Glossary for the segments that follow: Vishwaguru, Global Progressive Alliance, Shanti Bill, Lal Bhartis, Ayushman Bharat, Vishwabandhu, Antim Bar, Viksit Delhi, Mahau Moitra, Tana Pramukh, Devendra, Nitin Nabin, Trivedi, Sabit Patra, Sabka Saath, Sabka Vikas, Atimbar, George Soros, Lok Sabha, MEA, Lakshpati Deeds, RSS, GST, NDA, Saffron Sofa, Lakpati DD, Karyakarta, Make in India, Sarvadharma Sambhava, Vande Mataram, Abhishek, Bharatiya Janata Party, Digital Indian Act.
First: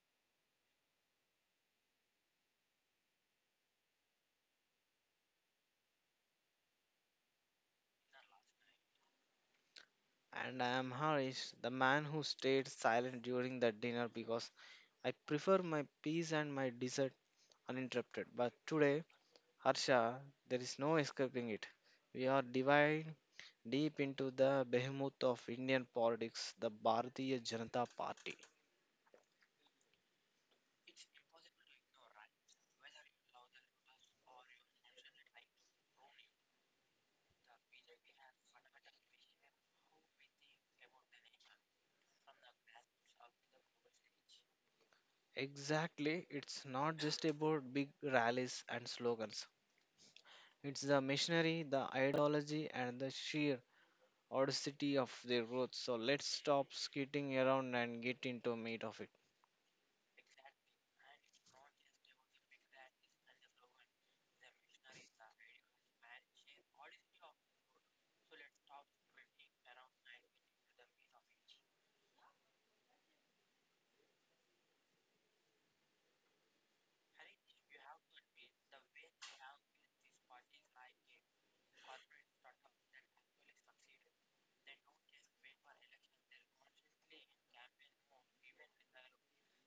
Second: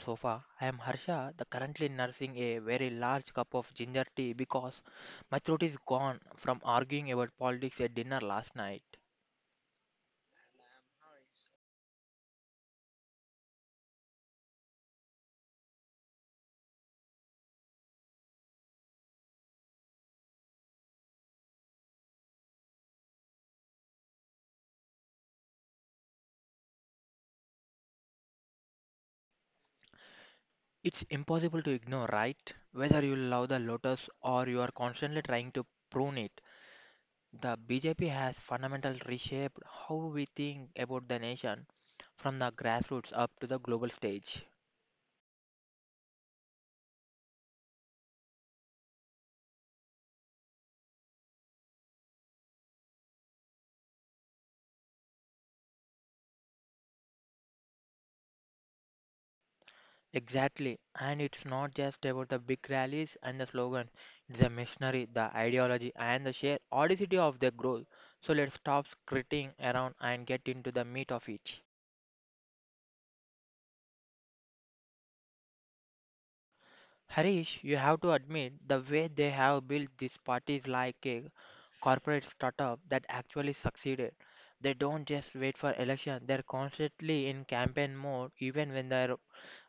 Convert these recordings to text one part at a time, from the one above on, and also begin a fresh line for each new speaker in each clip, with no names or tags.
Sofa. I am Harsha, the currently nursing a very large cup of ginger tea because my throat is gone from arguing about politics at dinner last night.
And I am Harish, the man who stayed silent during the dinner because I prefer my peace and my dessert uninterrupted. But today, Harsha, there is no escaping it. We are diving deep into the behemoth of Indian politics, the Bharatiya Janata Party.
It's impossible to ignore, right? Whether you love the lotus or you are constantly trying to prune it, the BJP has fundamentally reshaped how we think about the nation from the grassroots up to the global stage.
Exactly, it's not just about big rallies and slogans. It's the machinery, the ideology, and the sheer audacity of their roots. So let's stop skating around and get into meat of it.
Exactly, and it's not just about the big rallies and the slogans, it's the machinery, the ideology, and the sheer audacity of their growth. So let's stop skirting around and get into the meat of it. Harish, you have to admit the way they have built these parties like a corporate startup that actually succeeded. They don't just wait for election, they're constantly in campaign mode even when there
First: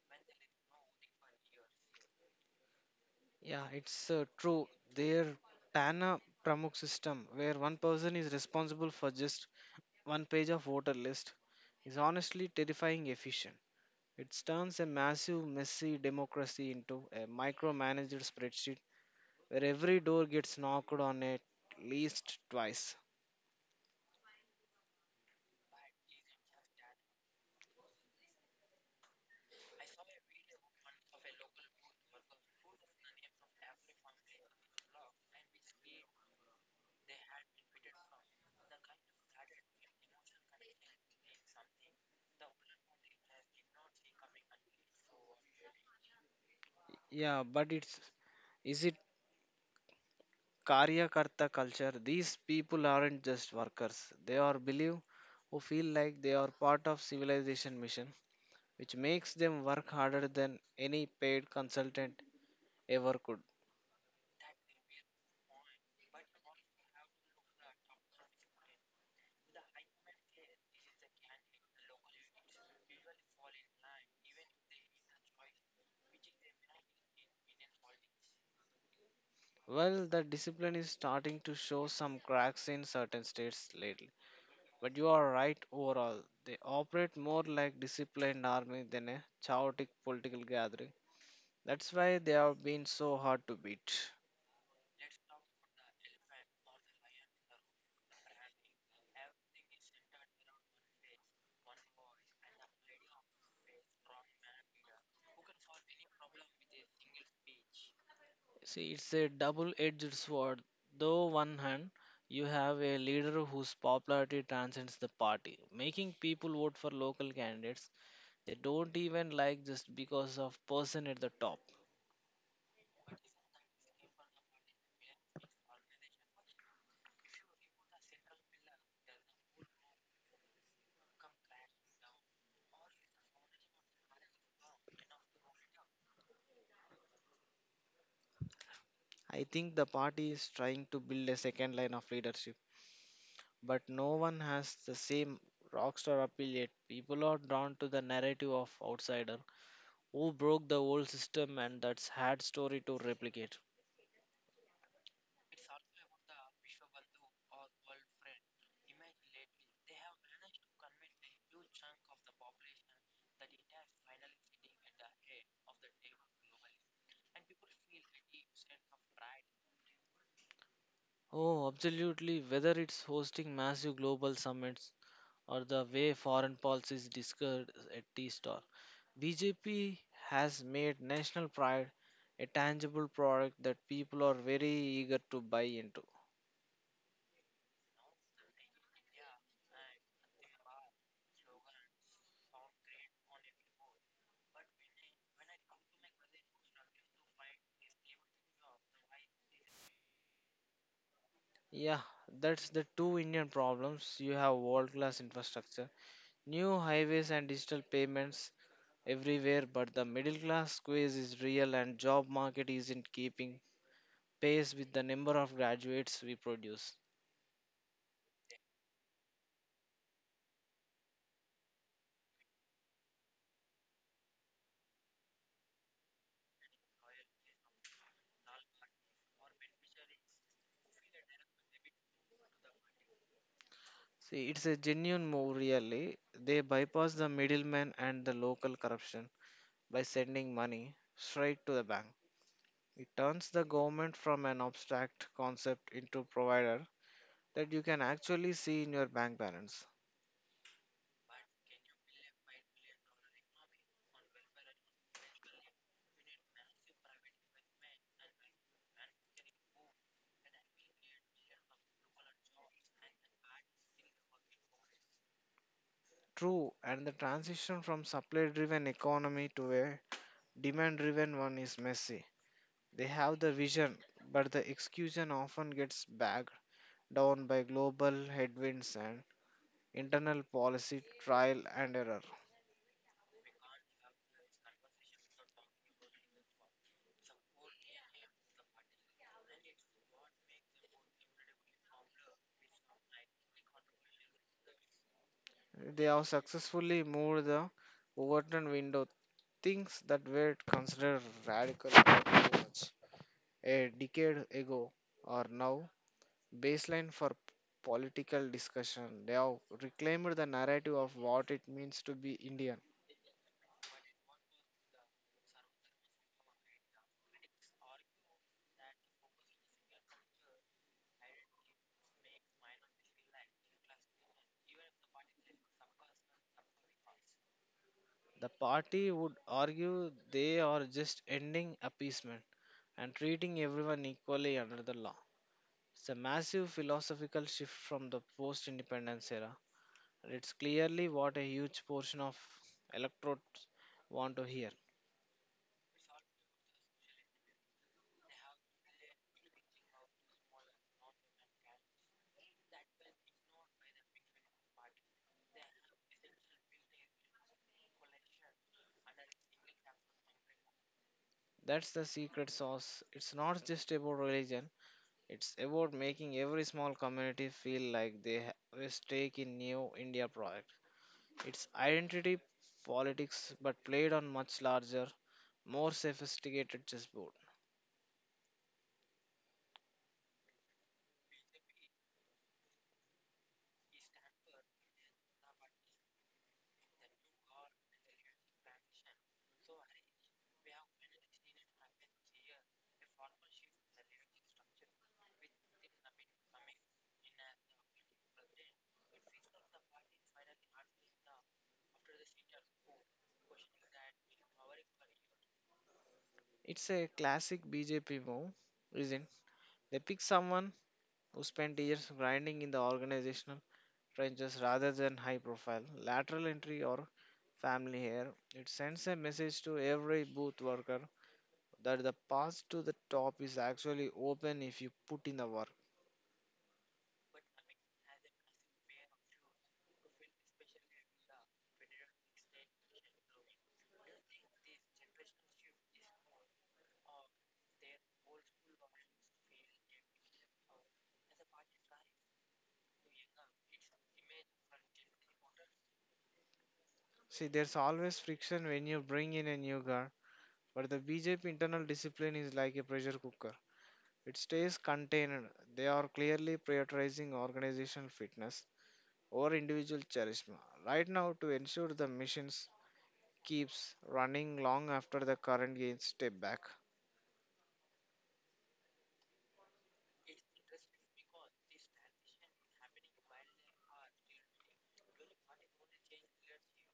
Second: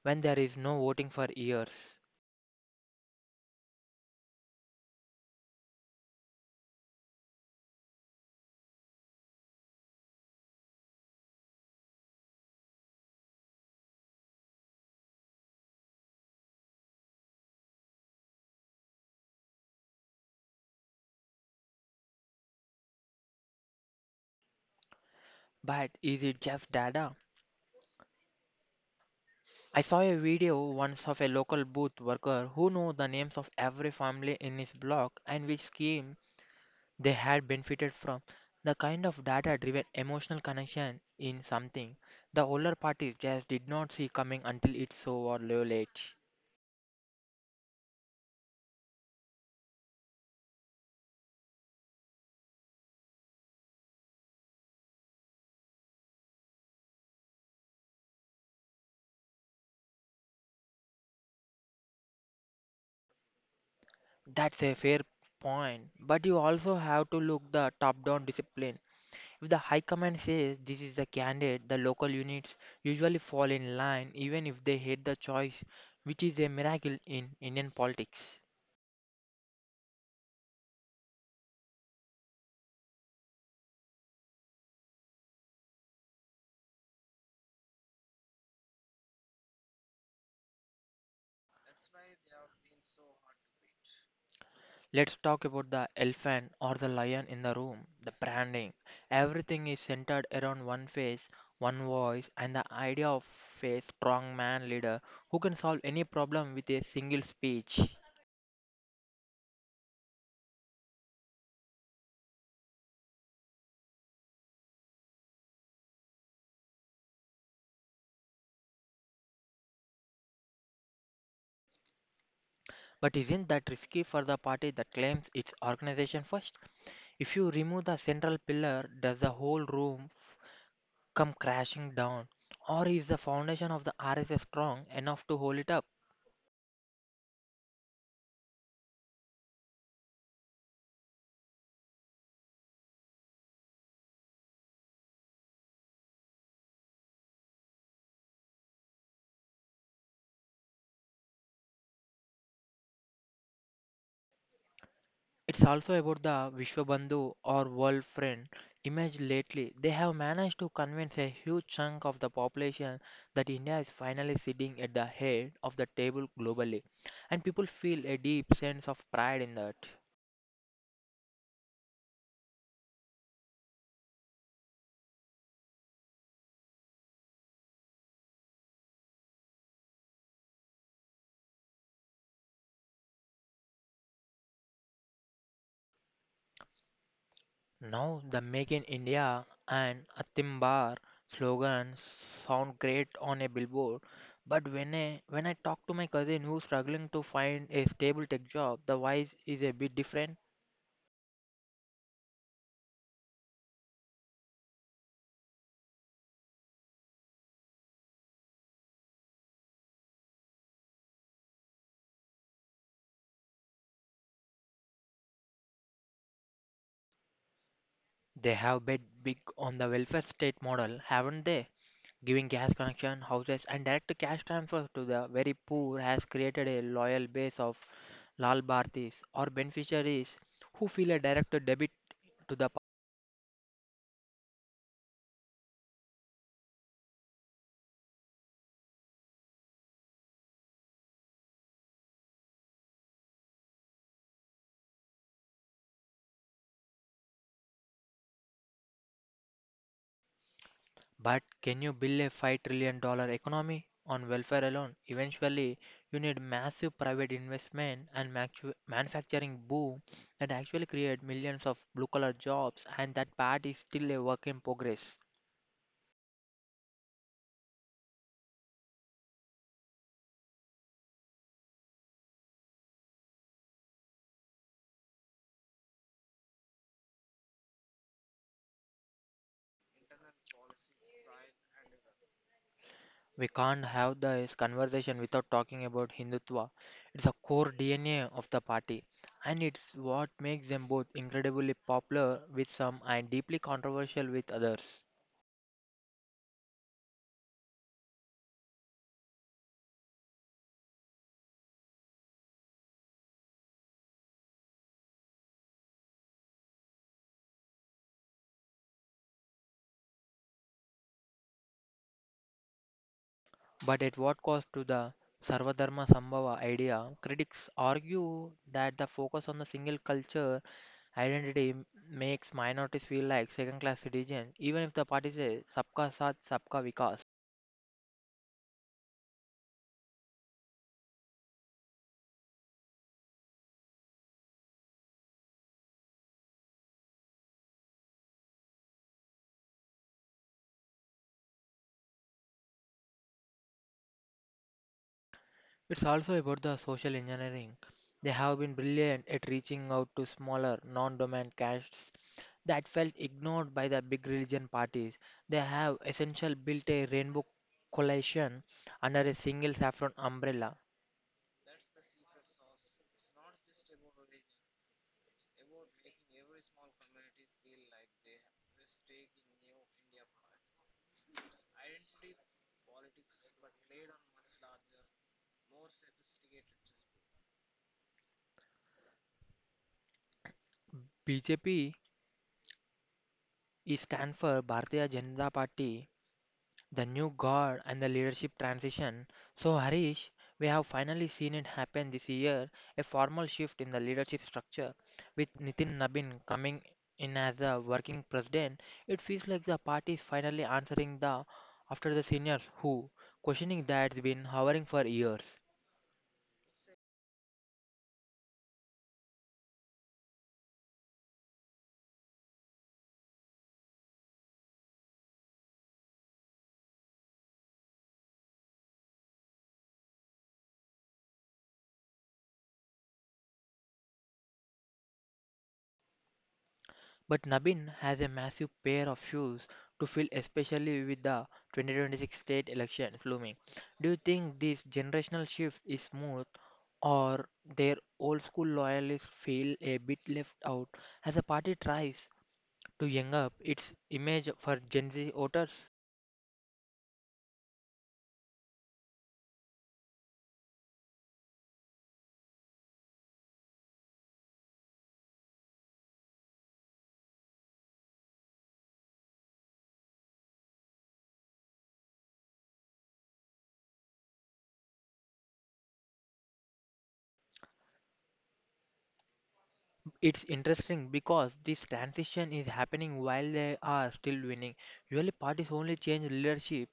when there is no voting for years.
Yeah, it's true. Their Tana Pramukh system, where one person is responsible for just one page of voter list, is honestly terrifying efficient. It turns a massive, messy democracy into a micromanaged spreadsheet where every door gets knocked on at least twice.
But is it just data? I saw a video once of a local booth worker who knew the names of every family in his block and which scheme they had benefited from. The kind of data driven emotional connection in something the older parties just did not see coming until it's so or low late.
Yeah, but it's is it Karyakarta culture? These people aren't just workers. They are believe who feel like they are part of civilization mission, which makes them work harder than any paid consultant ever could.
That's a fair point, but you also have to look the top down discipline. If the high command says this is the candidate, the local units usually fall in line even if they hate the choice, which is a miracle in Indian politics.
Well, the discipline is starting to show some cracks in certain states lately, but you are right overall. They operate more like disciplined army than a chaotic political gathering. That's why they have been so hard to beat.
Let's talk about the elephant or the lion in the room, the branding. Everything is centered around one face, one voice, and the idea of a strong man leader who can solve any problem with a single speech.
See, it's a double-edged sword. Though one hand, you have a leader whose popularity transcends the party, making people vote for local candidates they don't even like just because of person at the top.
But isn't that risky for the party that claims its organization first? If you remove the central pillar, does the whole room come crashing down? Or is the foundation of the RSS strong enough to hold it up?
I think the party is trying to build a second line of leadership, but no one has the same rockstar appeal yet. People are drawn to the narrative of outsider who broke the old system, and that's hard story to replicate.
It's also about the Vishwabandhu or world friend image lately. They have managed to convince a huge chunk of the population that India is finally sitting at the head of the table globally, and people feel a deep sense of pride in that.
Oh, absolutely. Whether it's hosting massive global summits or the way foreign policy is discussed at T-Star, BJP has made national pride a tangible product that people are very eager to buy into.
Now, the Make in India and Atimbar slogans sound great on a billboard, but when I talk to my cousin who's struggling to find a stable tech job, the voice is a bit different.
Yeah, that's the two Indian problems. You have world-class infrastructure, new highways and digital payments everywhere, but the middle class squeeze is real and job market isn't keeping pace with the number of graduates we produce.
They have bet big on the welfare state model, haven't they? Giving gas connection, houses, and direct cash transfers to the very poor has created a loyal base of Lal Bhartis or beneficiaries who feel a direct debit to the pa-
See, it's a genuine move, really. They bypass the middleman and the local corruption by sending money straight to the bank. It turns the government from an abstract concept into a provider that you can actually see in your bank balance.
But can you build a $5 trillion dollar economy on welfare alone? Eventually, you need massive private investment and manufacturing boom that actually create millions of blue collar jobs, and that part is still a work in progress.
True, and the transition from supply driven economy to a demand driven one is messy. They have the vision, but the execution often gets bogged down by global headwinds and internal policy trial and error.
We can't have this conversation without talking about Hindutva. It's a core DNA of the party, and it's what makes them both incredibly popular with some and deeply controversial with others.
They have successfully moved the Overton window. Things that were considered radical approach a decade ago are now baseline for political discussion. They have reclaimed the narrative of what it means to be Indian.
But at what cost to the Sarvadharma Sambhava idea? Critics argue that the focus on the single culture identity makes minorities feel like second class citizens, even if the party says Sabka Saath, Sabka Vikas.
The party would argue they are just ending appeasement and treating everyone equally under the law. It's a massive philosophical shift from the post independence era. It's clearly what a huge portion of electorates want to hear.
It's also about the social engineering. They have been brilliant at reaching out to smaller, non dominant castes that felt ignored by the big religion parties. They have essentially built a rainbow coalition under a single saffron umbrella.
That's the secret sauce. It's not just about religion, it's about making every small community feel like they have a stake in New India project. It's identity politics but played on much larger, more sophisticated chessboard.
BJP is stand for Bharatiya Janata Party, the new guard and the leadership transition. So, Harish, we have finally seen it happen this year, a formal shift in the leadership structure with Nitin Nabin coming in as the working president. It feels like the party is finally answering the after the seniors who questioning that's been hovering for years.
It's a classic BJP move, isn't it? They pick someone who spent years grinding in the organization ranges rather than high profile, lateral entry, or family hair. It sends a message to every booth worker that the path to the top is actually open if you put in the work.
But Nabin has a massive pair of shoes to fill, especially with the 2026 state elections looming. Do you think this generational shift is smooth, or their old school loyalists feel a bit left out as the party tries to young up its image for Gen Z voters?
See, there's always friction when you bring in a new guard, but the BJP internal discipline is like a pressure cooker. It stays contained. They are clearly prioritizing organizational fitness over individual charisma right now to ensure the missions keeps running long after the current gains step back.
It's interesting because this transition is happening while they are still winning. Usually, parties only change leadership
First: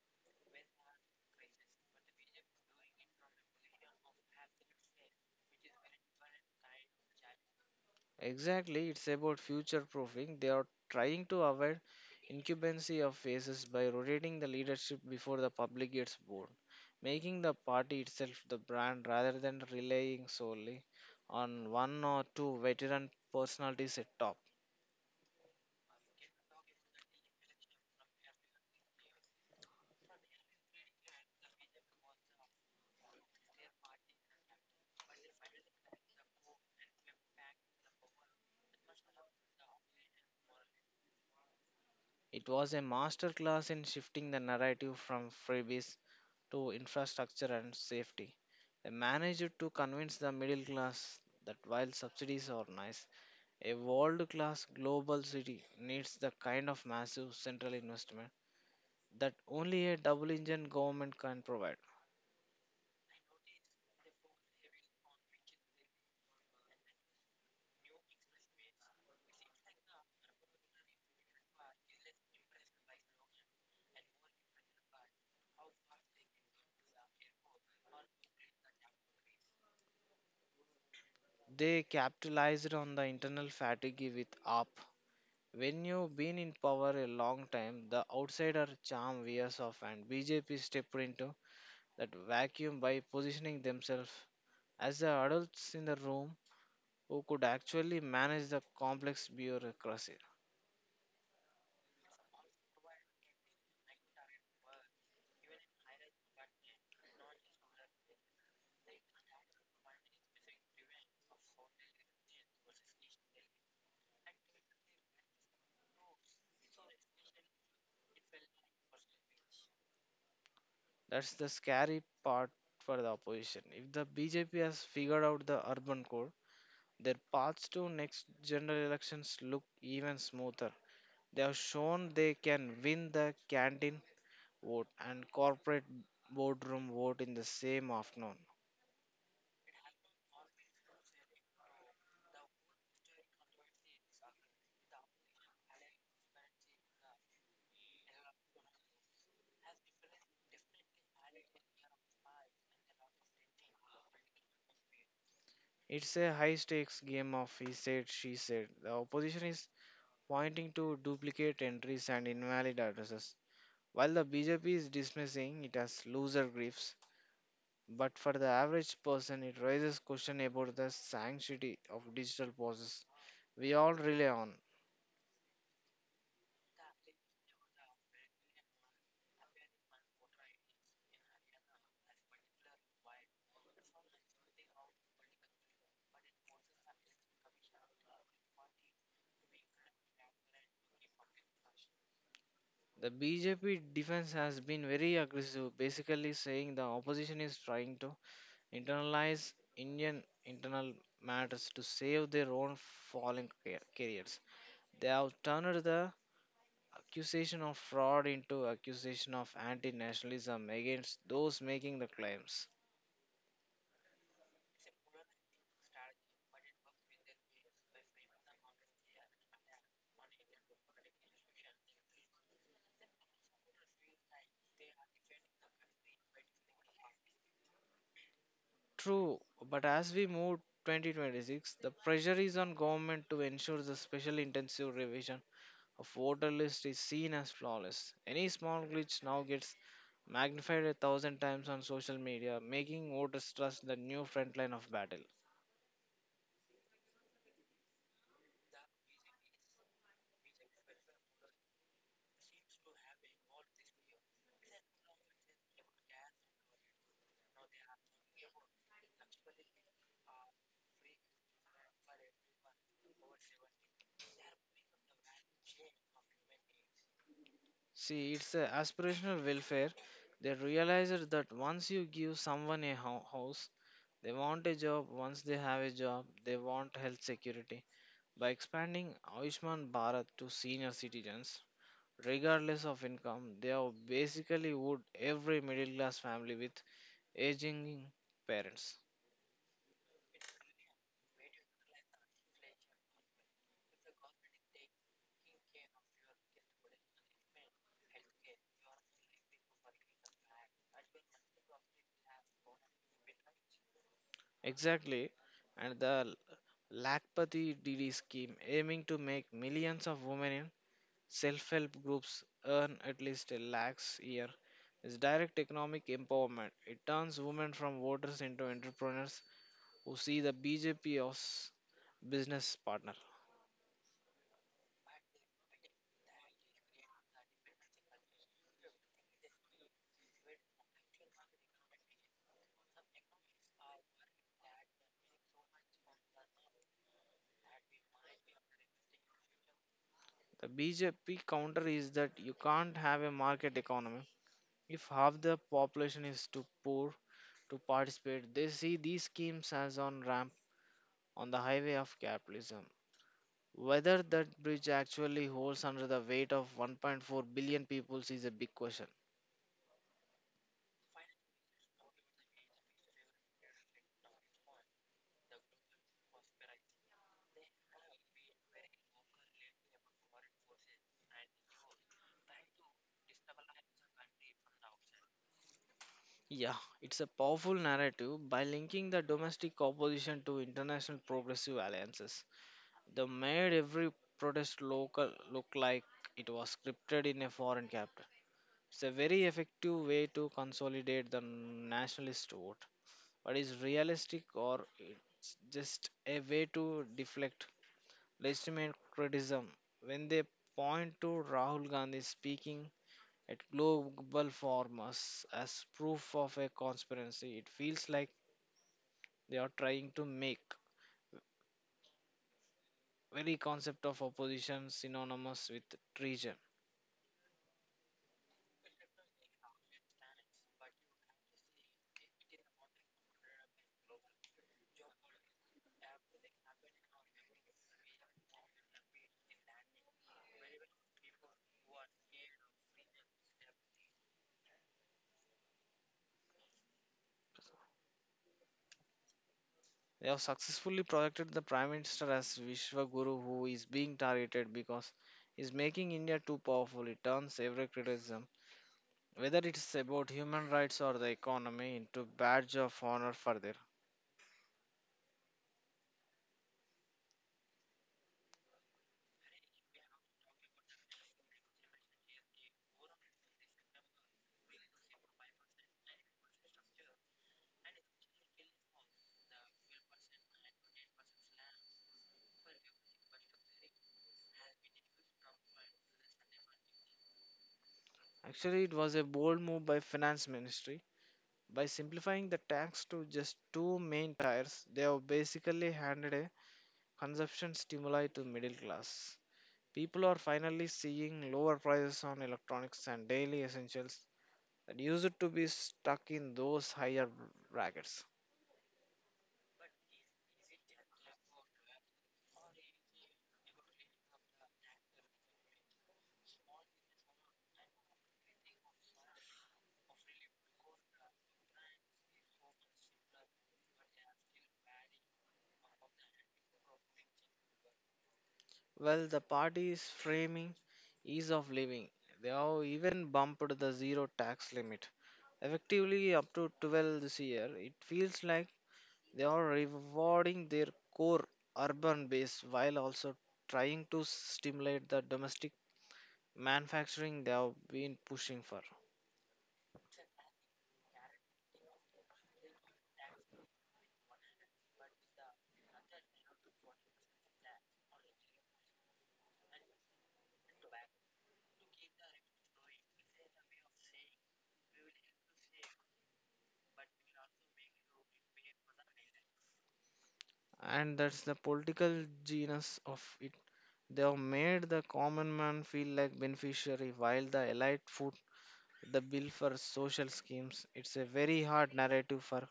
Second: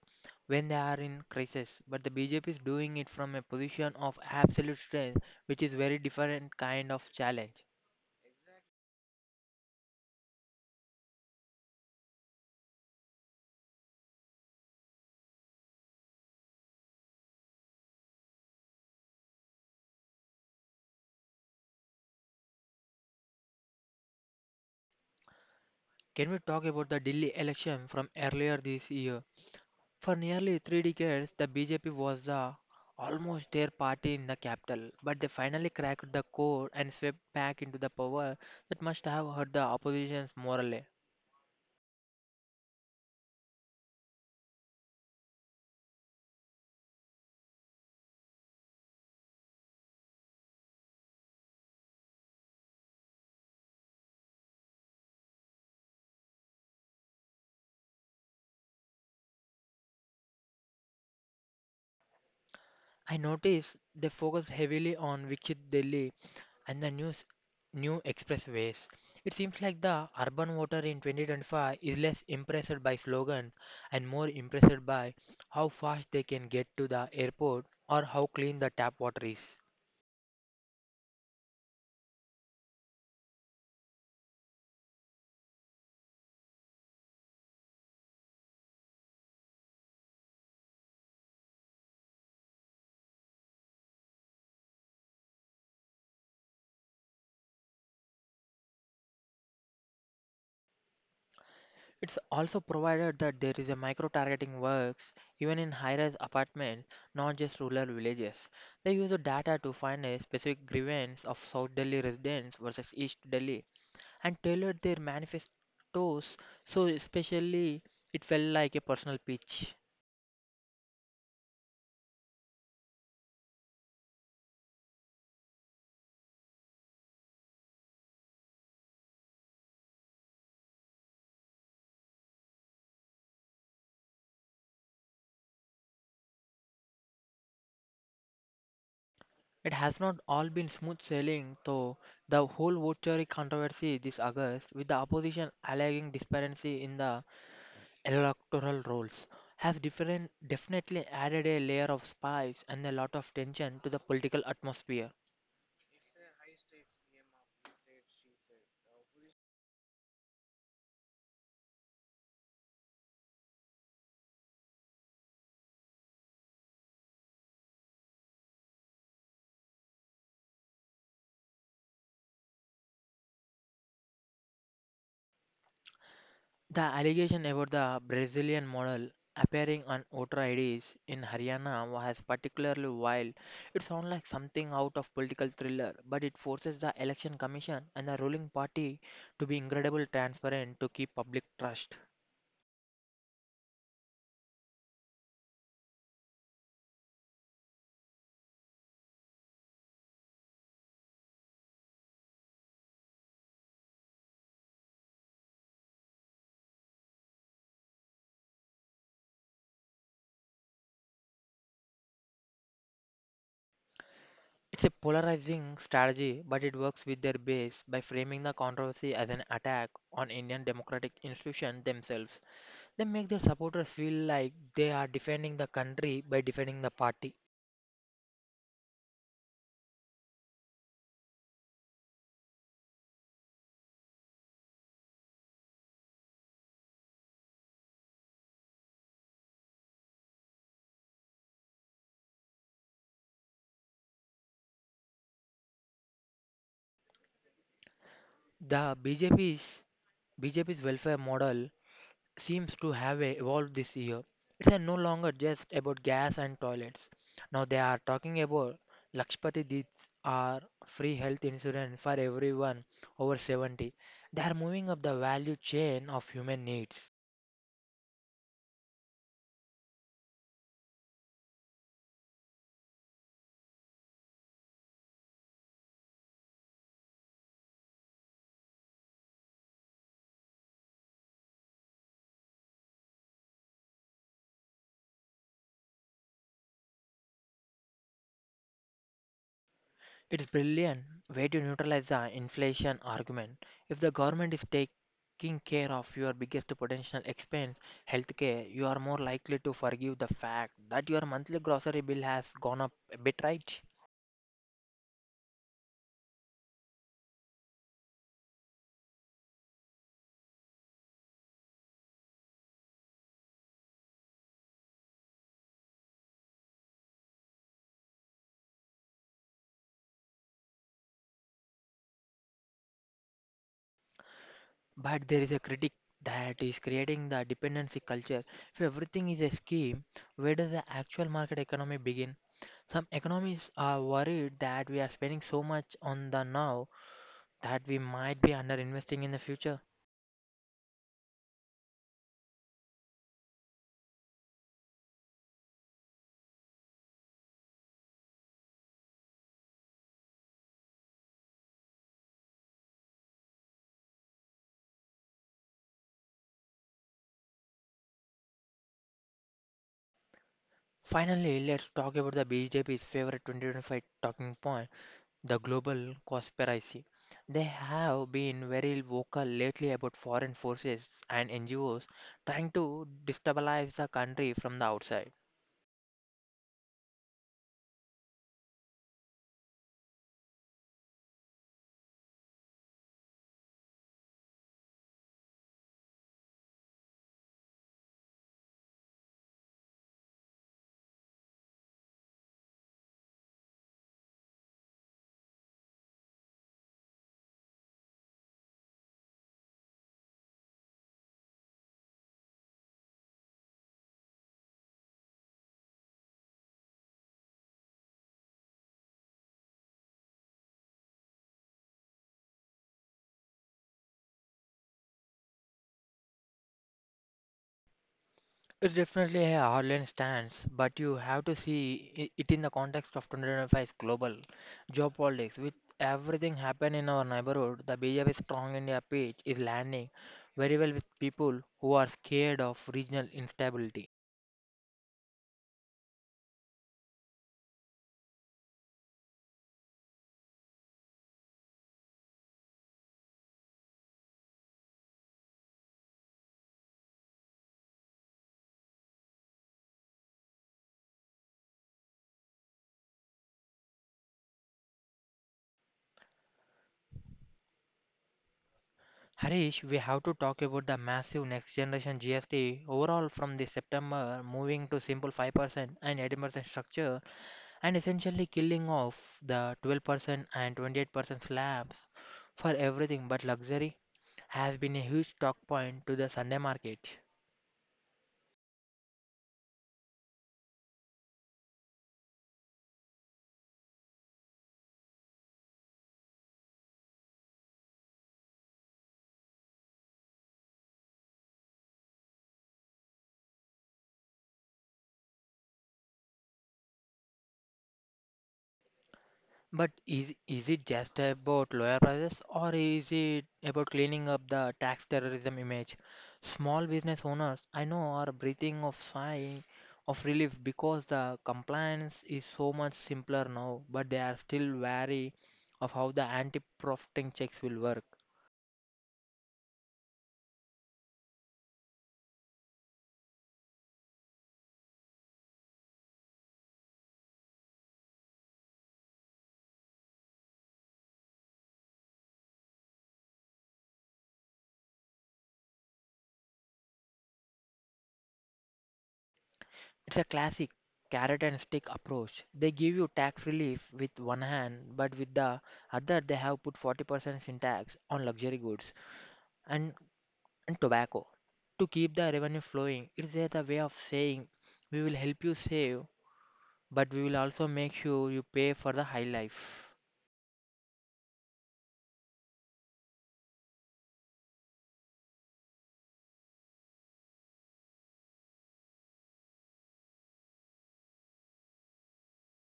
when they are in crisis, but the BJP is doing it from a position of absolute strength, which is very different kind of challenge.
Exactly, it's about future proofing. They are trying to avoid incumbency of faces by rotating the leadership before the public gets bored, making the party itself the brand rather than relying solely on one or two veteran personalities at top.
Can we talk about the Delhi election from earlier this year? For nearly three decades, the BJP was the almost their party in the capital, but they finally cracked the code and swept back into the power that must have hurt the opposition morally.
It was a masterclass in shifting the narrative from freebies to infrastructure and safety. They managed to convince the middle class that while subsidies are nice, a world class global city needs the kind of massive central investment that only a double engine government can provide.
I noticed they focused heavily on Viksit Delhi and the new expressways. It seems like the urban voter in 2025 is less impressed by slogans and more impressed by how fast they can get to the airport or how clean the tap water is.
They capitalized on the internal fatigue with up. When you've been in power a long time, the outsider charm wears off, and BJP stepped into that vacuum by positioning themselves as the adults in the room who could actually manage the complex bureaucracy.
It's also provided that there is a micro-targeting works even in high-rise apartments, not just rural villages. They use the data to find a specific grievance of South Delhi residents versus East Delhi and tailored their manifestos so especially it felt like a personal pitch.
That's the scary part for the opposition. If the BJP has figured out the urban core, their paths to next general elections look even smoother. They have shown they can win the canteen vote and corporate boardroom vote in the same afternoon.
It has not all been smooth sailing, though. The whole votary controversy this August, with the opposition alleging disparity in the electoral rolls, has definitely added a layer of spice and a lot of tension to the political atmosphere.
It's a high stakes game of he said, she said. The opposition is pointing to duplicate entries and invalid addresses, while the BJP is dismissing it as loser griefs. But for the average person, it raises question about the sanctity of digital process we all rely on.
The allegation about the Brazilian model appearing on voter IDs in Haryana was particularly wild. It sounds like something out of political thriller, but it forces the election commission and the ruling party to be incredibly transparent to keep public trust.
The BJP defense has been very aggressive, basically saying the opposition is trying to internalize Indian internal matters to save their own falling careers. They have turned the accusation of fraud into accusation of anti-nationalism against those making the claims.
It's a polarizing strategy, but it works with their base by framing the controversy as an attack on Indian democratic institutions themselves. They make their supporters feel like they are defending the country by defending the party.
True, but as we move 2026, the pressure is on government to ensure the special intensive revision of voter list is seen as flawless. Any small glitch now gets magnified a thousand times on social media, making voters trust the new front line of battle.
The BJP's welfare model seems to have evolved this year. It's no longer just about gas and toilets. Now they are talking about Lakshpati Deeds are free health insurance for everyone over 70. They are moving up the value chain of human needs.
See, it's a aspirational welfare. They realized that once you give someone a house, they want a job. Once they have a job, they want health security. By expanding Ayushman Bharat to senior citizens, regardless of income. They are basically would every middle class family with aging parents.
It's brilliant way to neutralize the inflation argument. If the government is taking care of your biggest potential expense, healthcare, you are more likely to forgive the fact that your monthly grocery bill has gone up a bit, right?
Exactly, and the Lakpati DD scheme aiming to make millions of women in self-help groups earn at least a lakhs year is direct economic empowerment. It turns women from voters into entrepreneurs who see the BJP as business partner.
But there is a critic that is creating the dependency culture. If everything is a scheme, where does the actual market economy begin? Some economists are worried that we are spending so much on the now that we might be underinvesting in the future.
The BJP counter is that you can't have a market economy if half the population is too poor to participate. They see these schemes as on ramp on the highway of capitalism. Whether that bridge actually holds under the weight of 1.4 billion people is a big question.
Finally, let's talk about the BJP's favorite 2025 talking point, the global conspiracy. They have been very vocal lately about foreign forces and NGOs trying to destabilize the country from the outside.
Yeah, it's a powerful narrative by linking the domestic opposition to international progressive alliances. They made every protest local look like it was scripted in a foreign capital. It's a very effective way to consolidate the nationalist vote. But is realistic or it's just a way to deflect legitimate criticism when they point to Rahul Gandhi speaking at global forums as proof of a conspiracy. It feels like they are trying to make very concept of opposition synonymous with treason.
It's definitely a hardline stance, but you have to see it in the context of 2025's global geopolitics. With everything happening in our neighborhood, the BJP's Strong India page is landing very well with people who are scared of regional instability.
They have successfully projected the Prime Minister as Vishwaguru, who is being targeted because he's making India too powerful. It turns every criticism, whether it's about human rights or the economy, into badge of honor for further.
Harish, we have to talk about the massive next generation GST overall from the September moving to simple 5% and 18% structure, and essentially killing off the 12% and 28% slabs for everything but luxury has been a huge talk point to the Sunday market.
Actually, it was a bold move by finance ministry. By simplifying the tax to just two main tiers, they have basically handed a consumption stimuli to middle class. People are finally seeing lower prices on electronics and daily essentials that used to be stuck in those higher brackets.
But is it just about lower prices, or is it about cleaning up the tax terrorism image? Small business owners I know are breathing of sigh of relief because the compliance is so much simpler now, but they are still wary of how the anti-profiting checks will work.
Well, the party's framing ease of living. They have even bumped the zero tax limit. Effectively, up to 12 this year, it feels like they are rewarding their core urban base while also trying to stimulate the domestic manufacturing they have been pushing for.
It's a classic carrot and stick approach. They give you tax relief with one hand, but with the other they have put 40% in tax on luxury goods. And and tobacco. To keep the revenue flowing, it is a way of saying we will help you save, but we will also make sure you pay for the high life.
And that's the political genius of it. They have made the common man feel like beneficiary while the elite food the bill for social schemes. It's a very hard narrative for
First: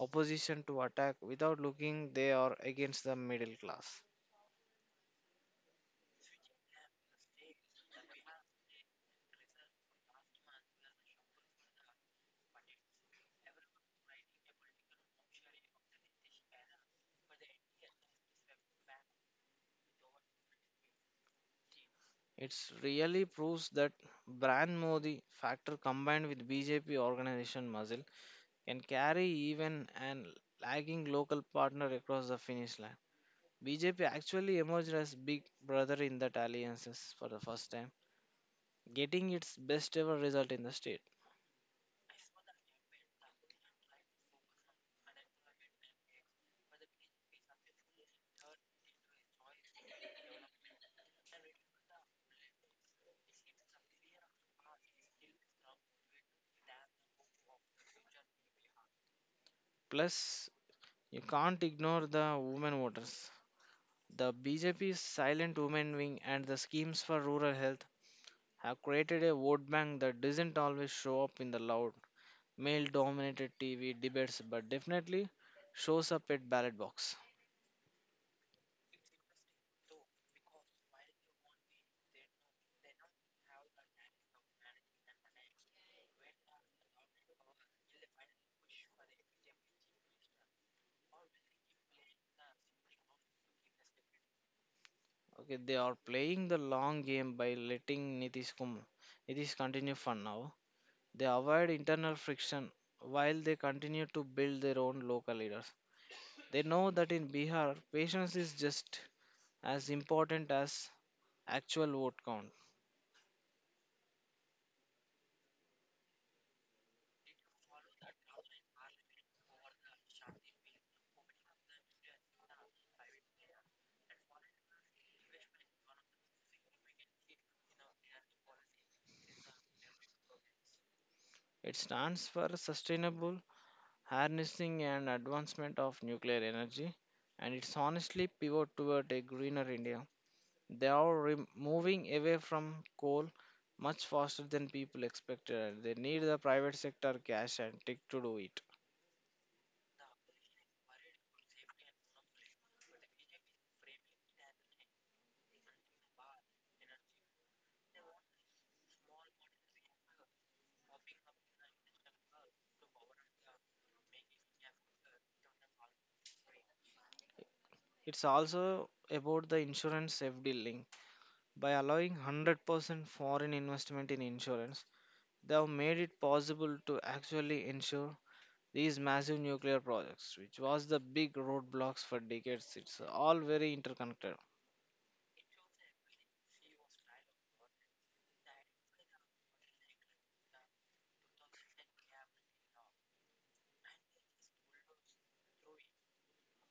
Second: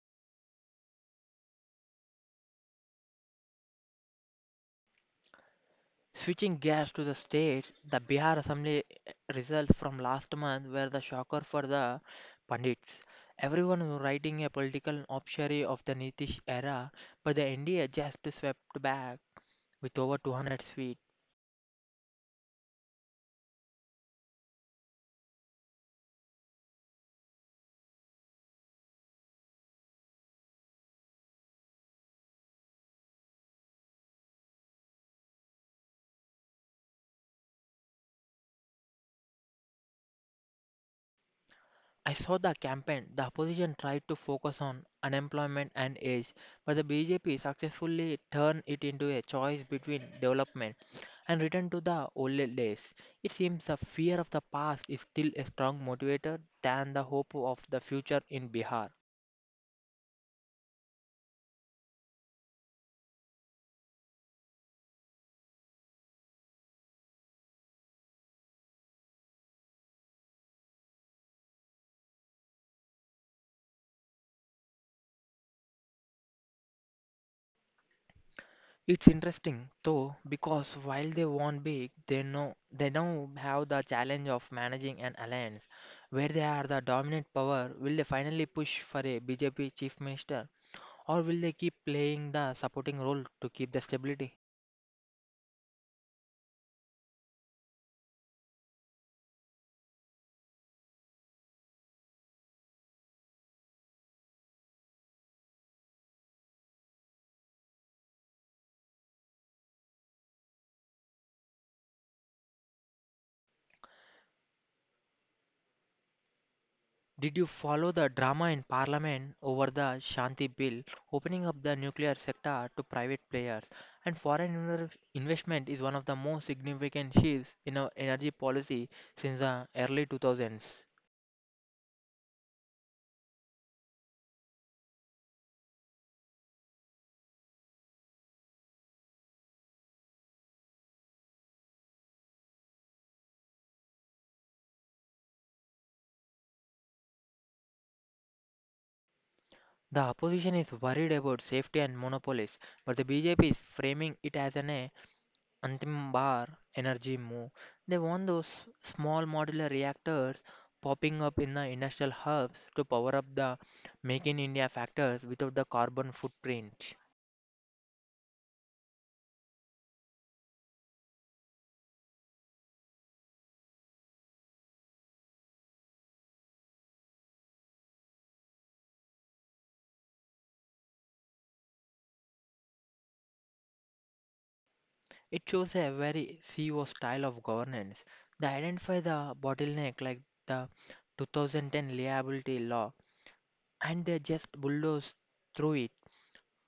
opposition to attack without looking they are against the middle class.
Switching gears to the states, the Bihar Assembly results from last month were the shocker for the pundits. Everyone was writing a political obituary of the Nitish era, but the NDA just swept back with over 200 feet.
It really proves that brand Modi factor combined with BJP organization muscle can carry even an lagging local partner across the finish line. BJP actually emerged as big brother in that alliances for the first time, getting its best ever result in the state.
I saw the campaign. The opposition tried to focus on unemployment and age, but the BJP successfully turned it into a choice between development and return to the old days. It seems the fear of the past is still a strong motivator than the hope of the future in Bihar.
Plus, you can't ignore the women voters. The BJP's silent women wing and the schemes for rural health have created a vote bank that doesn't always show up in the loud male dominated TV debates but definitely shows up at ballot box.
It's interesting though because while they won big, they know they now have the challenge of managing an alliance where they are the dominant power. Will they finally push for a BJP chief minister? Or will they keep playing the supporting role to keep the stability?
Okay, they are playing the long game by letting Nitish Kumar Nitish continue for now. They avoid internal friction while they continue to build their own local leaders. They know that in Bihar, patience is just as important as actual vote count.
Did you follow the drama in Parliament over the Shanti Bill, opening up the nuclear sector to private players? And investment is one of the most significant shifts in our energy policy since the early 2000s.
It stands for Sustainable Harnessing and Advancement of Nuclear Energy, and it's honestly pivot toward a greener India. They are moving away from coal much faster than people expected. They need the private sector cash and tech to do it.
The opposition is worried about safety and monopolies, but the BJP is framing it as an a Antim Bar, energy move. They want those small modular reactors popping up in the industrial hubs to power up the Make in India factors without the carbon footprint.
It's also about the insurance safety link. By allowing 100% foreign investment in insurance, they have made it possible to actually insure these massive nuclear projects, which was the big roadblocks for decades. It's all very interconnected.
It shows a very CEO style of governance. They identify the bottleneck, like the 2010 liability law, and they just bulldoze through it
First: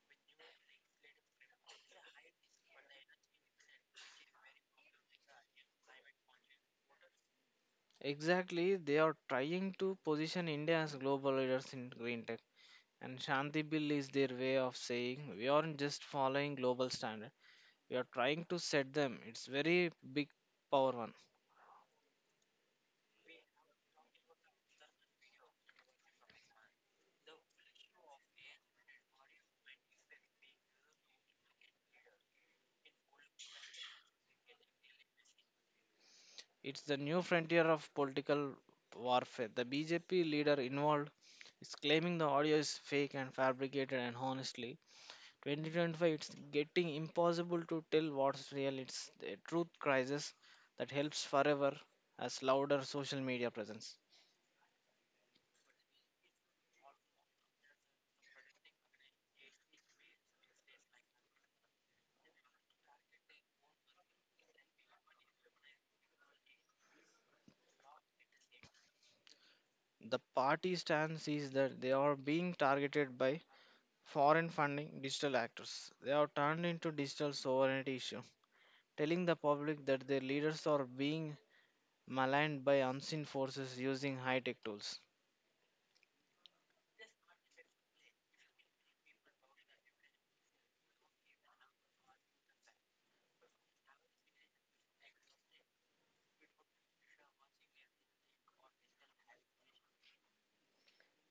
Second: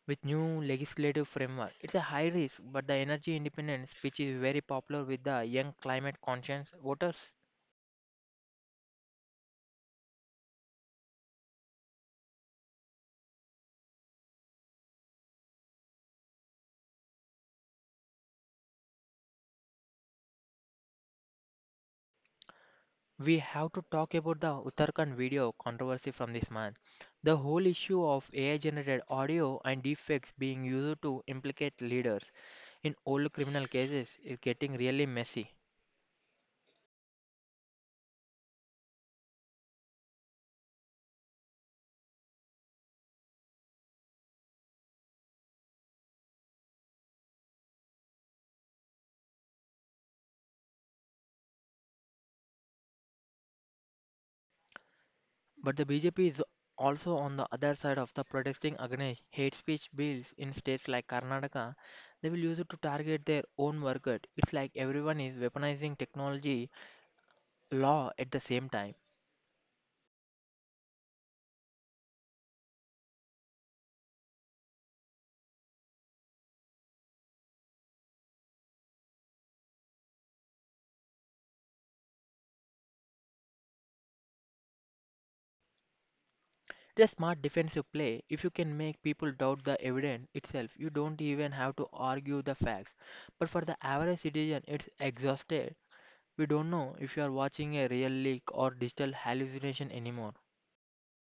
with new legislative framework. It's a high risk, but the energy independence, which is very popular with the young climate conscious voters.
Exactly, they are trying to position India as global leaders in green tech, and Shanti Bill is their way of saying we aren't just following global standard, we are trying to set them. It's very big power one.
We have to talk about the Uttarakhand video controversy from this month. The whole issue of AI generated audio and deepfakes being used to implicate leaders in old criminal cases is getting really messy.
It's the new frontier of political warfare. The BJP leader involved is claiming the audio is fake and fabricated, and honestly, 2025, it's getting impossible to tell what's real. It's a truth crisis that helps forever as louder social media presence.
But the BJP is also on the other side of the protesting against hate speech bills in states like Karnataka. They will use it to target their own workers. It's like everyone is weaponizing technology law at the same time.
The party stance is that they are being targeted by foreign funding digital actors. They are turned into digital sovereignty issue, telling the public that their leaders are being maligned by unseen forces using high-tech tools.
The smart defensive play, if you can make people doubt the evidence itself, you don't even have to argue the facts. But for the average citizen, it's exhausted. We don't know if you are watching a real leak or digital hallucination anymore.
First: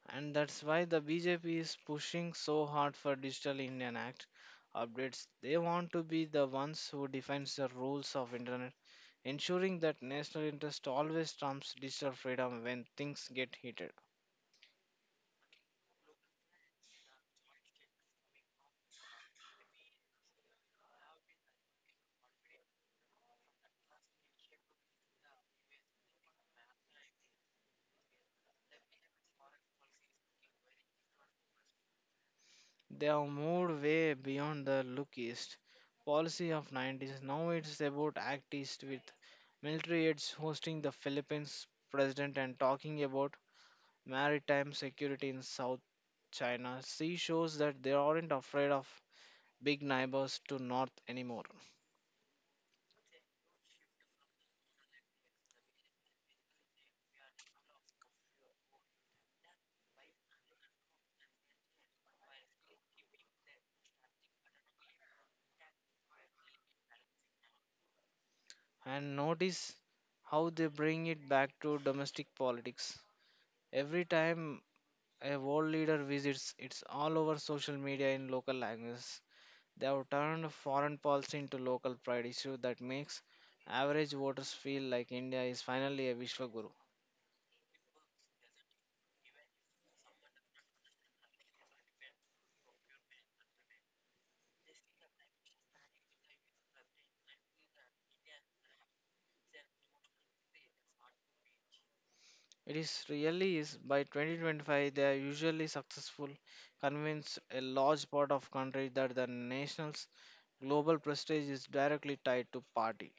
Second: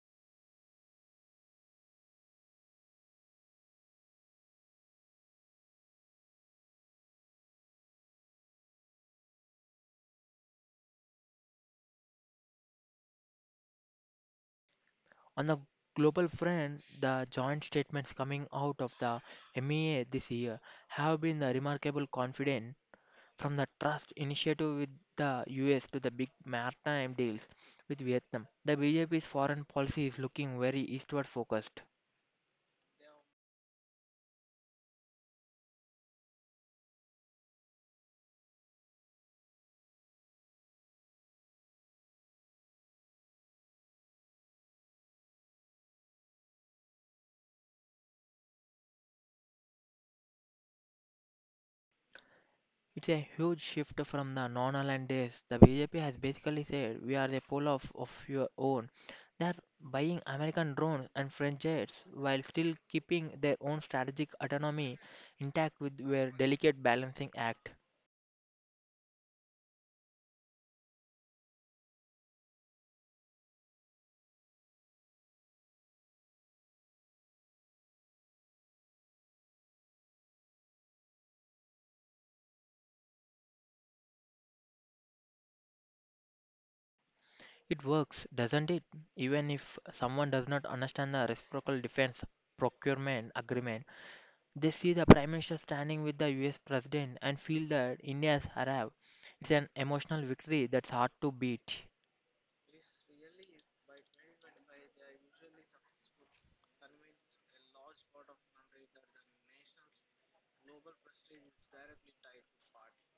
And that's why the BJP is pushing so hard for Digital Indian Act updates. They want to be the ones who defines the rules of internet, ensuring that national interest always trumps digital freedom when things get heated.
On the global front, the joint statements coming out of the MEA this year have been the remarkable confident, from the trust initiative with the US to the big maritime deals with Vietnam. The BJP's foreign policy is looking very eastward focused.
They have moved way beyond the look east policy of 90's. Now it's about act east with military aids hosting the Philippines president and talking about maritime security in South China Sea shows that they aren't afraid of big neighbors to North anymore.
It's a huge shift from the non-aligned days. The BJP has basically said we are the pole of your own. They are buying American drones and French jets while still keeping their own strategic autonomy intact with their delicate balancing act.
And notice how they bring it back to domestic politics. Every time a world leader visits, it's all over social media in local languages. They have turned foreign policy into local pride issue that makes average voters feel like India is finally a Vishwa Guru.
It works, doesn't it? Even if someone does not understand the reciprocal defense procurement agreement, they see the Prime Minister standing with the US President and feel that India has arrived. It's an emotional victory that's hard to beat.
It is really is by 2025 they are usually successful convince a large part of country that the national's global prestige is directly tied to party.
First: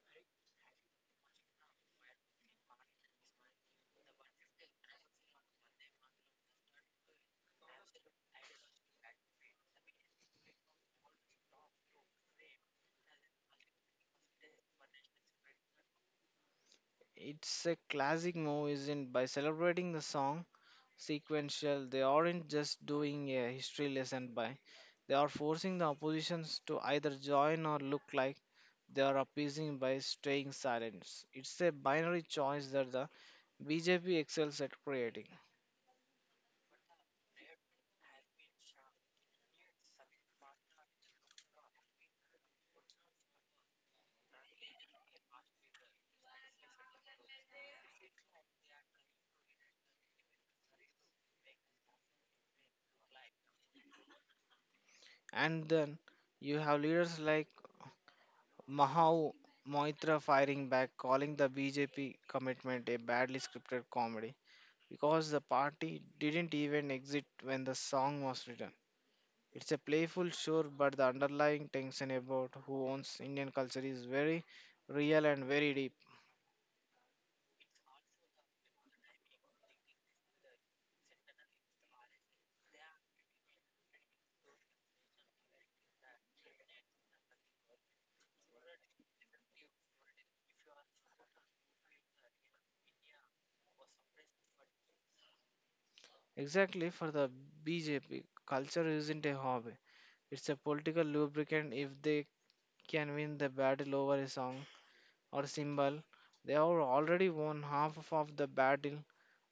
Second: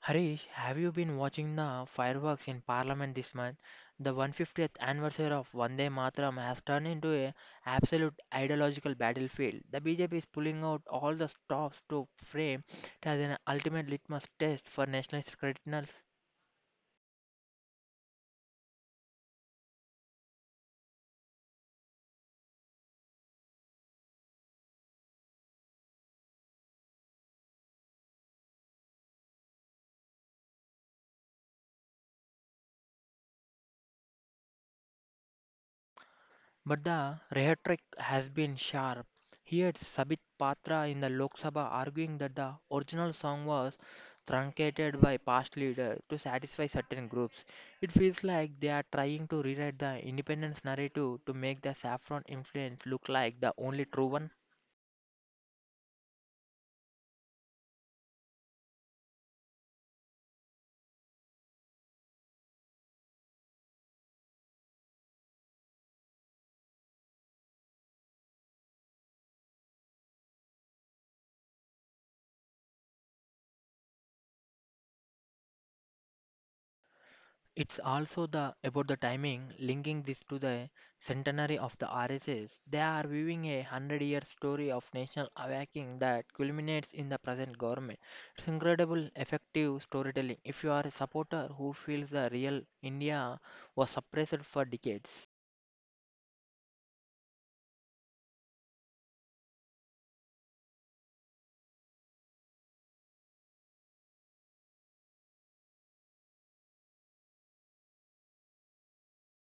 Harish, have you been watching the fireworks in Parliament this month? The 150th anniversary of Vande Mataram has turned into a absolute ideological battlefield. The BJP is pulling out all the stops to frame it as an ultimate litmus test for national credentials.
It's a classic move, isn't by celebrating the song sequential, they aren't just doing a history lesson by they are forcing the oppositions to either join or look like they are appeasing by staying silent. It's a binary choice that the BJP excels at creating.
But the rhetoric has been sharp. Here is Sabit Patra in the Lok Sabha arguing that the original song was truncated by past leaders to satisfy certain groups. It feels like they are trying to rewrite the independence narrative to make the saffron influence look like the only true one.
And then you have leaders like Mahau Moitra firing back, calling the BJP commitment a badly scripted comedy because the party didn't even exit when the song was written. It's a playful, sure, but the underlying tension about who owns Indian culture is very real and very deep.
It's also the about the timing, linking this to the centenary of the RSS. They are viewing a hundred-year story of national awakening that culminates in the present government. It's incredible, effective storytelling. If you are a supporter who feels the real India was suppressed for decades,
Exactly, for the BJP, culture isn't a hobby, it's a political lubricant. If they can win the battle over a song or symbol, they have already won half of the battle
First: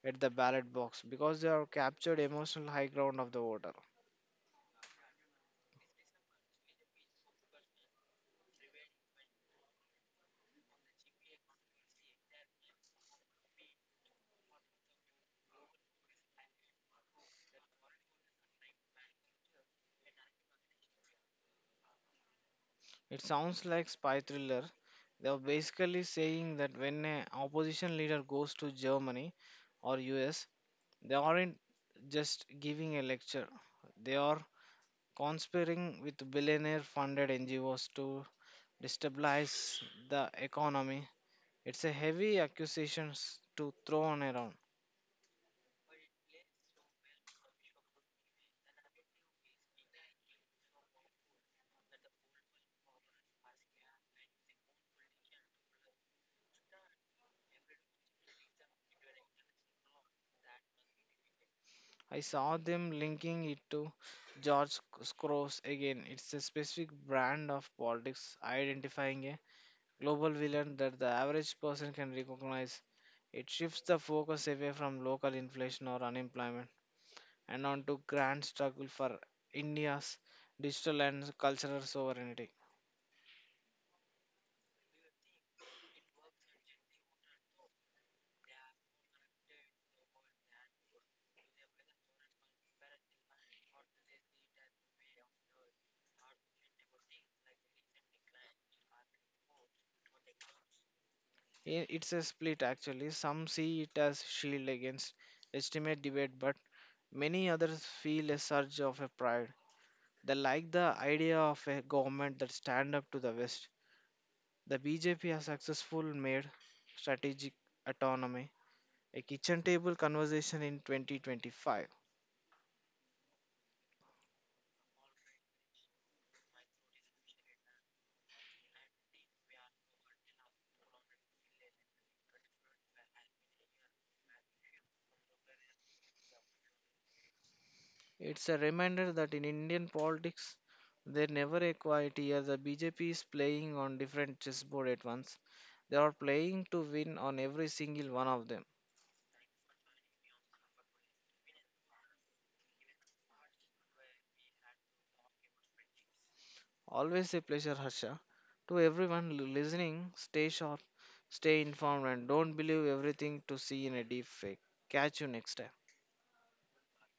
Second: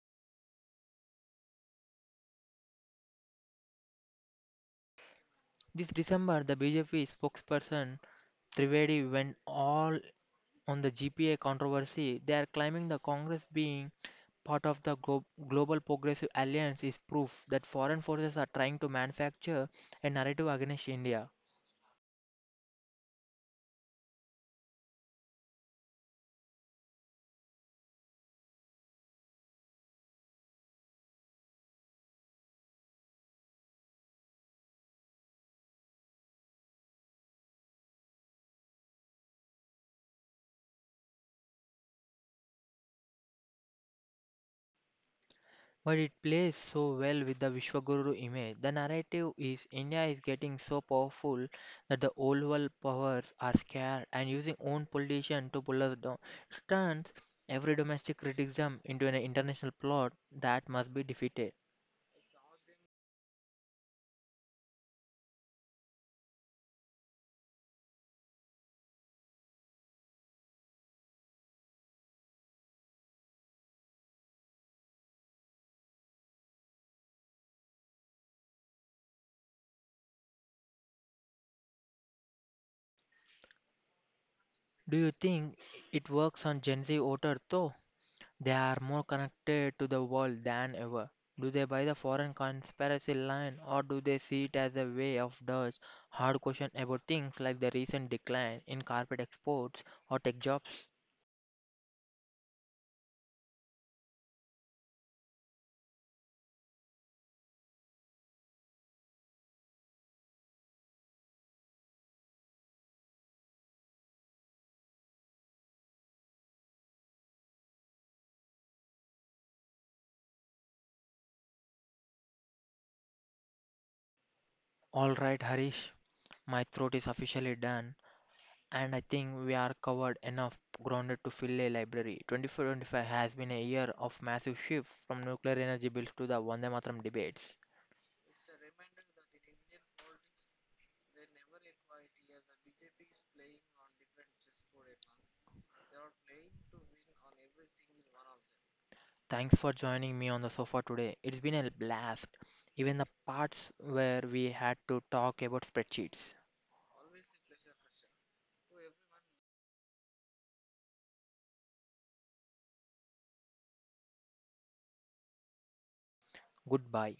at the ballot box because they have captured emotional high ground of the voter.
this December the BJP spokesperson Trivedi went all on the GPA controversy. They are claiming the Congress being part of the Global Progressive Alliance is proof that foreign forces are trying to manufacture a narrative against India.
It sounds like spy thriller. They are basically saying that when an opposition leader goes to Germany or US, they aren't just giving a lecture. They are conspiring with billionaire-funded NGOs to destabilize the economy. It's a heavy accusation to throw on around.
But it plays so well with the Vishwaguru image. The narrative is India is getting so powerful that the old world powers are scared and using own politician to pull us down. It turns every domestic criticism into an international plot that must be defeated.
I saw them linking it to George Soros again. It's a specific brand of politics identifying a global villain that the average person can recognize. It shifts the focus away from local inflation or unemployment and onto grand struggle for India's digital and cultural sovereignty.
Do you think it works on Gen Z voter though? They are more connected to the world than ever. Do they buy the foreign conspiracy line, or do they see it as a way of dodge hard question about things like the recent decline in carpet exports or tech jobs?
It's a split actually. Some see it as shield against legitimate debate, but many others feel a surge of a pride. They like the idea of a government that stand up to the West. The BJP has successfully made strategic autonomy a kitchen table conversation in 2025.
Alright, Harish, my throat is officially done and I think we are covered enough grounded to fill a library. 2025 has been a year of massive shift, from nuclear energy bills to the Vande Mataram debates.
It's a reminder that in Indian politics, there never a quiet year. The BJP is playing on different chessboard at once. They are playing to win on every single one of them.
Thanks for joining me on the sofa today. It's been a blast, even the parts where we had to talk about spreadsheets.
Always a pleasure, Harsha. To everyone listening, stay sharp, stay informed, and don't believe everything to see in a deep fake. Catch you next time.
Goodbye.